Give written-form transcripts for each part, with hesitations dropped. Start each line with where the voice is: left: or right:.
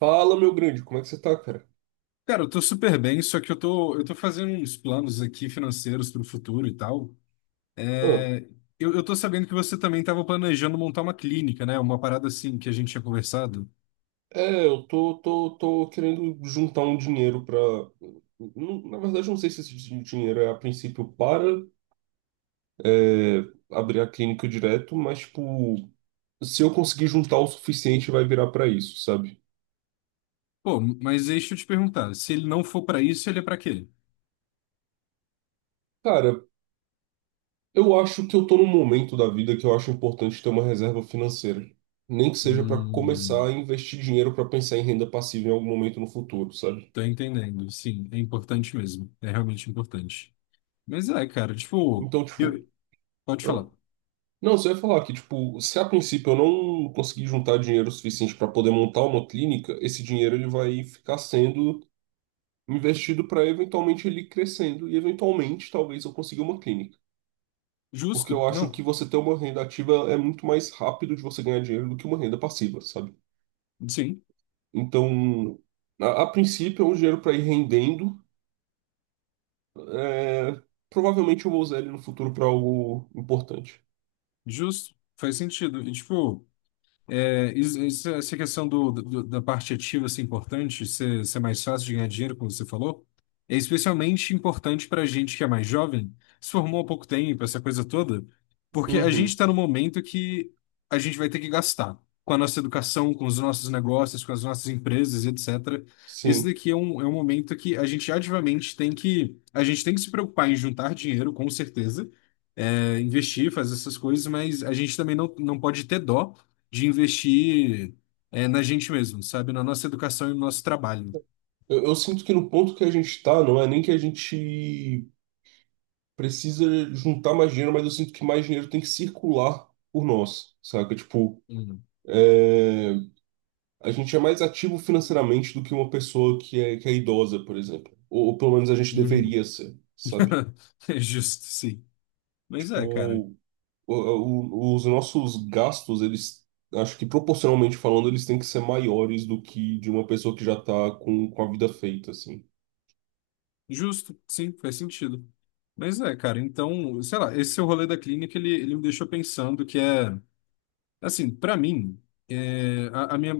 right: Fala, meu grande, como é que você tá, cara?
left: Cara, eu tô super bem, só que eu tô fazendo uns planos aqui financeiros para o futuro e tal.
right: Ah,
left: É, eu tô sabendo que você também estava planejando montar uma clínica, né? Uma parada assim que a gente tinha conversado.
right: é, eu tô querendo juntar um dinheiro pra. Na verdade, eu não sei se esse dinheiro é a princípio para é, abrir a clínica direto, mas, tipo, se eu conseguir juntar o suficiente, vai virar pra isso, sabe?
left: Pô, mas deixa eu te perguntar, se ele não for para isso, ele é para quê?
right: Cara, eu acho que eu tô num momento da vida que eu acho importante ter uma reserva financeira. Nem que seja pra começar a
left: Hum,
right: investir dinheiro pra pensar em renda passiva em algum momento no futuro, sabe?
left: Tô entendendo. Sim, é importante mesmo. É realmente importante. Mas é, cara, tipo,
right: Então, tipo.
left: eu, pode
right: Ah,
left: falar.
right: não, você vai falar que, tipo, se a princípio eu não conseguir juntar dinheiro suficiente para poder montar uma clínica, esse dinheiro ele vai ficar sendo investido para eventualmente ele ir crescendo e eventualmente talvez eu consiga uma clínica. Porque
left: Justo?
right: eu acho
left: Não.
right: que você ter uma renda ativa é muito mais rápido de você ganhar dinheiro do que uma renda passiva, sabe?
left: Sim,
right: Então, a princípio é um dinheiro para ir rendendo. é, provavelmente eu vou usar ele no futuro para algo importante.
left: justo. Faz sentido. E, tipo. É, essa questão da parte ativa ser importante, ser mais fácil de ganhar dinheiro, como você falou, é especialmente importante para a gente que é mais jovem, se formou há pouco tempo, essa coisa toda, porque a gente
right: Uhum,
left: está no momento que a gente vai ter que gastar com a nossa educação, com os nossos negócios, com as nossas empresas, etc. Esse
right: sim.
left: daqui é um momento que a gente ativamente tem que, a gente tem que se preocupar em juntar dinheiro, com certeza, é, investir, fazer essas coisas, mas a gente também não pode ter dó de investir, é, na gente mesmo, sabe? Na nossa educação e no nosso trabalho.
right: Eu sinto que no ponto que a gente tá, não é nem que a gente precisa juntar mais dinheiro, mas eu sinto que mais dinheiro tem que circular por nós, saca? Tipo,
left: Uhum.
right: é, a gente é mais ativo financeiramente do que uma pessoa que é idosa, por exemplo. Ou pelo menos a gente
left: Uhum.
right: deveria ser, sabe?
left: É justo, sim. Mas
right: Tipo,
left: é, cara.
right: os nossos gastos, eles, acho que proporcionalmente falando, eles têm que ser maiores do que de uma pessoa que já tá com a vida feita, assim.
left: Justo, sim, faz sentido. Mas é, cara, então, sei lá, esse seu rolê da clínica, ele me deixou pensando que é. Assim, para mim, é,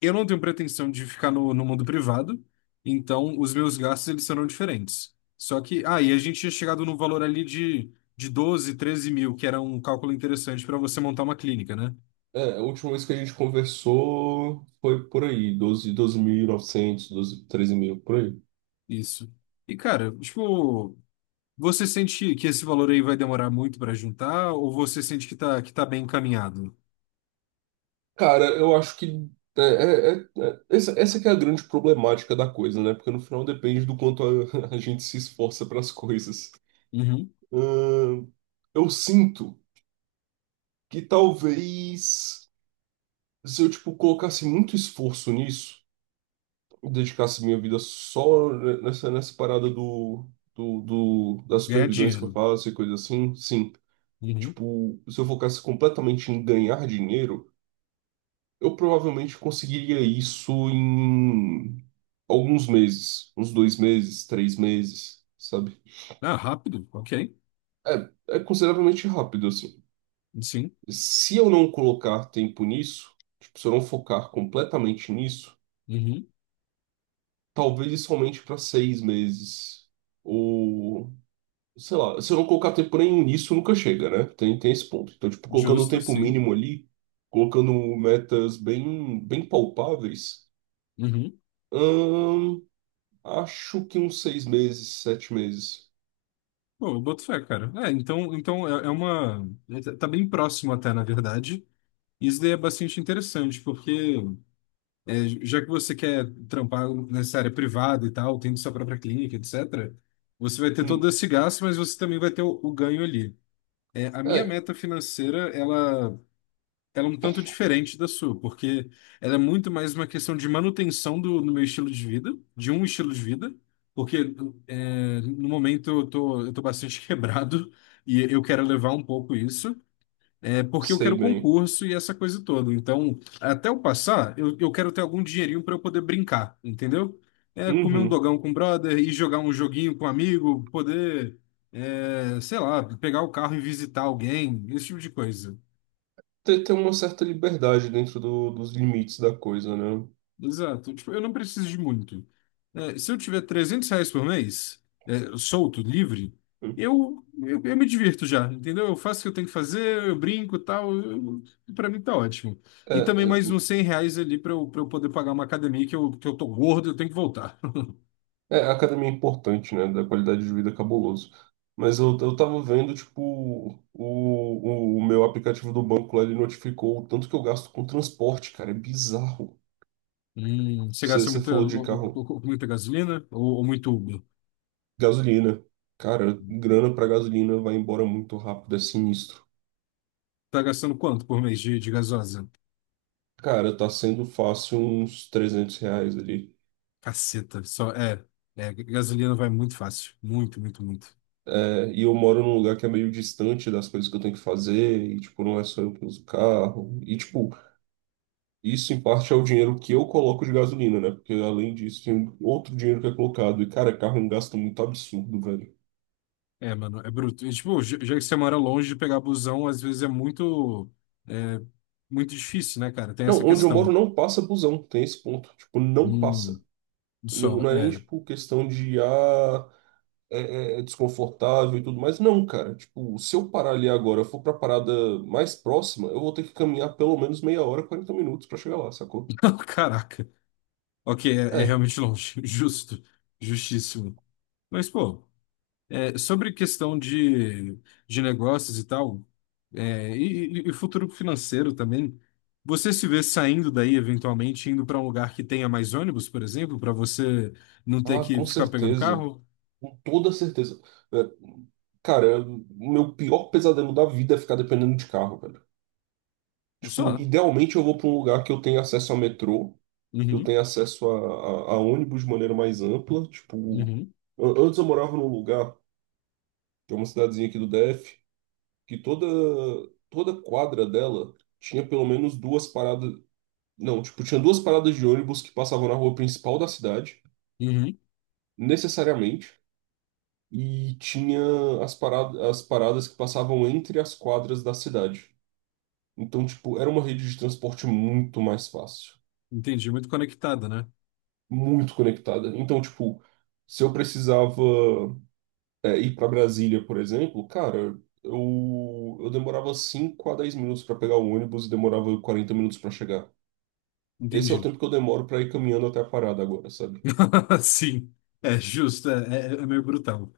left: eu não tenho pretensão de ficar no mundo privado, então os meus gastos eles serão diferentes. Só que, ah, e a gente tinha chegado num valor ali de 12 13 mil, que era um cálculo interessante para você montar uma clínica, né?
right: É, a última vez que a gente conversou foi por aí, 12, novecentos doze treze mil, por aí.
left: Isso. E, cara, tipo, você sente que esse valor aí vai demorar muito para juntar, ou você sente que tá bem encaminhado?
right: Cara, eu acho que essa que é a grande problemática da coisa, né? Porque no final depende do quanto a, a gente se esforça para as coisas.
left: Uhum.
right: Ahn, eu sinto que talvez se eu, tipo, colocasse muito esforço nisso, dedicasse minha vida só nessa parada das
left: Ganhar
right: supervisões que eu
left: dinheiro.
right: faço e coisa assim, sim.
left: Uhum.
right: Tipo, se eu focasse completamente em ganhar dinheiro, eu provavelmente conseguiria isso em alguns meses, uns 2 meses, 3 meses, sabe?
left: Ah, rápido, ok.
right: É, é consideravelmente rápido, assim.
left: Sim.
right: Se eu não colocar tempo nisso, tipo, se eu não focar completamente nisso,
left: Uhum.
right: talvez isso aumente para 6 meses ou sei lá, se eu não colocar tempo nenhum nisso, nunca chega, né? Tem esse ponto. Então, tipo, colocando o
left: Justo,
right: tempo
left: sim.
right: mínimo ali, colocando metas bem, bem palpáveis,
left: Uhum.
right: hum, acho que uns 6 meses, 7 meses.
left: Pô, eu boto fé, cara. É, então é, é uma. É, tá bem próximo até, na verdade. Isso daí é bastante interessante, porque é, já que você quer trampar nessa área privada e tal, tendo sua própria clínica, etc., você vai ter todo
right: Hum,
left: esse gasto, mas você também vai ter o ganho ali. É, a minha
right: é,
left: meta financeira, ela é um tanto diferente da sua, porque ela é muito mais uma questão de manutenção do meu estilo de vida, de um estilo de vida, porque é, no momento eu tô bastante quebrado e eu quero levar um pouco isso, é, porque eu
right: sei
left: quero
right: bem.
left: concurso e essa coisa toda. Então, até eu passar, eu quero ter algum dinheirinho para eu poder brincar, entendeu? É, comer um
right: Uhum.
left: dogão com o brother e jogar um joguinho com um amigo, poder, é, sei lá, pegar o carro e visitar alguém, esse tipo de coisa.
right: Ter uma certa liberdade dentro dos limites da coisa, né?
left: Exato. Tipo, eu não preciso de muito. É, se eu tiver R$ 300 por mês, é, solto, livre,
right: Hum.
left: eu me divirto já, entendeu? Eu faço o que eu tenho que fazer, eu brinco e tal. Eu- pra mim tá ótimo.
right: É,
left: E também mais
right: é.
left: uns R$ 100 ali pra eu poder pagar uma academia que eu tô gordo e eu tenho que voltar.
right: É, a academia é importante, né? Da qualidade de vida é cabuloso. Mas eu tava vendo, tipo, o meu aplicativo do banco lá, ele notificou o tanto que eu gasto com transporte, cara. É bizarro.
left: Você
right: Você
left: gasta
right: você falou de carro.
left: muita gasolina ou muito Uber?
right: Gasolina. Cara, grana pra gasolina vai embora muito rápido, é sinistro.
left: Tá gastando quanto por mês de gasosa?
right: Cara, tá sendo fácil uns R$ 300 ali.
left: Caceta, só é, é, gasolina vai muito fácil, muito, muito, muito.
right: É, e eu moro num lugar que é meio distante das coisas que eu tenho que fazer, e, tipo, não é só eu que uso o carro. E, tipo, isso, em parte, é o dinheiro que eu coloco de gasolina, né? Porque além disso, tem outro dinheiro que é colocado. E, cara, carro é um gasto muito absurdo, velho.
left: É, mano, é bruto. E, tipo, já que você mora longe de pegar busão, às vezes é, muito difícil, né, cara? Tem
right: Não,
left: essa
right: onde eu moro
left: questão.
right: não passa busão, tem esse ponto. Tipo, não
left: Hum,
right: passa. Não,
left: só,
right: não é nem,
left: é.
right: tipo, questão de, é, é desconfortável e tudo mais. Não, cara. Tipo, se eu parar ali agora, eu for pra parada mais próxima, eu vou ter que caminhar pelo menos meia hora, 40 minutos pra chegar lá, sacou?
left: Não, caraca. Ok, é, é
right: É.
left: realmente longe. Justo. Justíssimo. Mas, pô, é, sobre questão de negócios e tal, é, e futuro financeiro também, você se vê saindo daí, eventualmente, indo para um lugar que tenha mais ônibus, por exemplo, para você não ter
right: Ah,
left: que
right: com
left: ficar pegando
right: certeza.
left: carro?
right: Com toda certeza. É, cara, o meu pior pesadelo da vida é ficar dependendo de carro, velho. Tipo,
left: Só.
right: idealmente eu vou pra um lugar que eu tenha acesso a metrô, que eu
left: Uhum.
right: tenha acesso a ônibus de maneira mais ampla. Tipo,
left: Uhum,
right: antes eu morava num lugar, que é uma cidadezinha aqui do DF, que toda quadra dela tinha pelo menos duas paradas. Não, tipo, tinha duas paradas de ônibus que passavam na rua principal da cidade,
left: uhum.
right: necessariamente. E tinha as paradas que passavam entre as quadras da cidade. Então, tipo, era uma rede de transporte muito mais fácil,
left: Entendi, muito conectada, né?
right: muito conectada. Então, tipo, se eu precisava, ir para Brasília, por exemplo, cara, eu demorava 5 a 10 minutos para pegar o ônibus e demorava 40 minutos para chegar. Esse é o
left: Entendi.
right: tempo que eu demoro para ir caminhando até a parada agora, sabe?
left: Sim, é justo, é é meio brutal.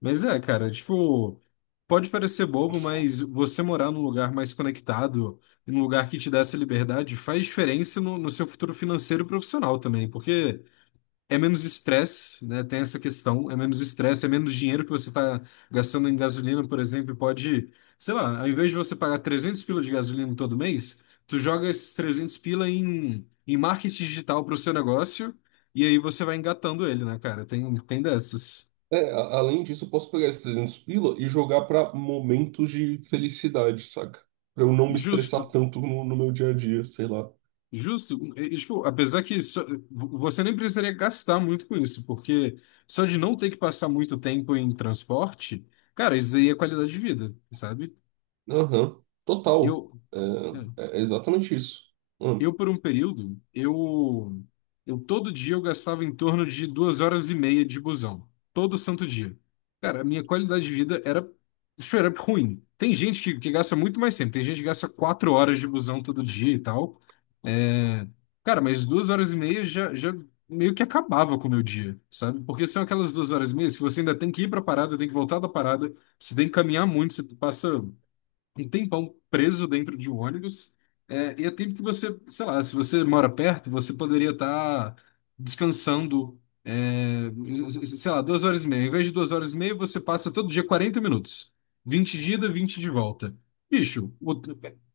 left: Mas é, cara, tipo, pode parecer bobo, mas você morar num lugar mais conectado, num lugar que te dá essa liberdade, faz diferença no seu futuro financeiro e profissional também, porque é menos estresse, né? Tem essa questão, é menos estresse, é menos dinheiro que você está gastando em gasolina, por exemplo, e pode, sei lá, ao invés de você pagar 300 pila de gasolina todo mês, tu joga esses 300 pila em marketing digital para o seu negócio e aí você vai engatando ele, né, cara? Tem, tem dessas.
right: É, além disso, eu posso pegar esses 300 pila e jogar pra momentos de felicidade, saca? Pra eu não me
left: Justo,
right: estressar tanto no meu dia a dia, sei lá.
left: justo. Tipo, apesar que só- vo- você nem precisaria gastar muito com isso, porque só de não ter que passar muito tempo em transporte, cara, isso daí é qualidade de vida, sabe?
right: Aham, total.
left: Eu, é,
right: É, é exatamente isso. Hum,
left: eu por um período, eu todo dia eu gastava em torno de 2 horas e meia de busão, todo santo dia. Cara, a minha qualidade de vida era straight up ruim. Tem gente que gasta muito mais tempo, tem gente que gasta 4 horas de busão todo dia e tal. É, cara, mas 2 horas e meia já meio que acabava com o meu dia, sabe? Porque são aquelas 2 horas e meia que você ainda tem que ir pra parada, tem que voltar da parada, você tem que caminhar muito, você passa um tempão preso dentro de um ônibus. É, e é tempo que você, sei lá, se você mora perto, você poderia estar descansando, é, sei lá, 2 horas e meia. Em vez de 2 horas e meia, você passa todo dia 40 minutos. 20 de ida, 20 de volta. Bicho, o-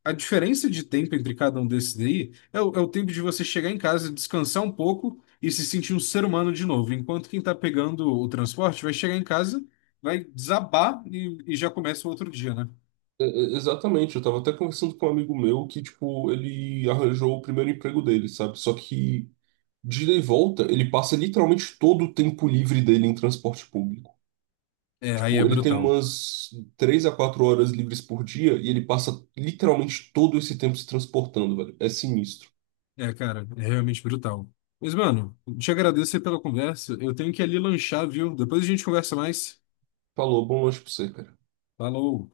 left: a diferença de tempo entre cada um desses daí é é o tempo de você chegar em casa, descansar um pouco e se sentir um ser humano de novo. Enquanto quem tá pegando o transporte vai chegar em casa, vai desabar e já começa o outro dia, né?
right: é exatamente, eu tava até conversando com um amigo meu que, tipo, ele arranjou o primeiro emprego dele, sabe? Só que de ida e volta, ele passa literalmente todo o tempo livre dele em transporte público.
left: É, aí é
right: Tipo, ele tem
left: brutal.
right: umas 3 a 4 horas livres por dia e ele passa literalmente todo esse tempo se transportando, velho. É sinistro.
left: É, cara, é realmente brutal. Mas, mano, te agradeço aí pela conversa. Eu tenho que ir ali lanchar, viu? Depois a gente conversa mais.
right: Falou, bom lanche pra você, cara.
left: Falou!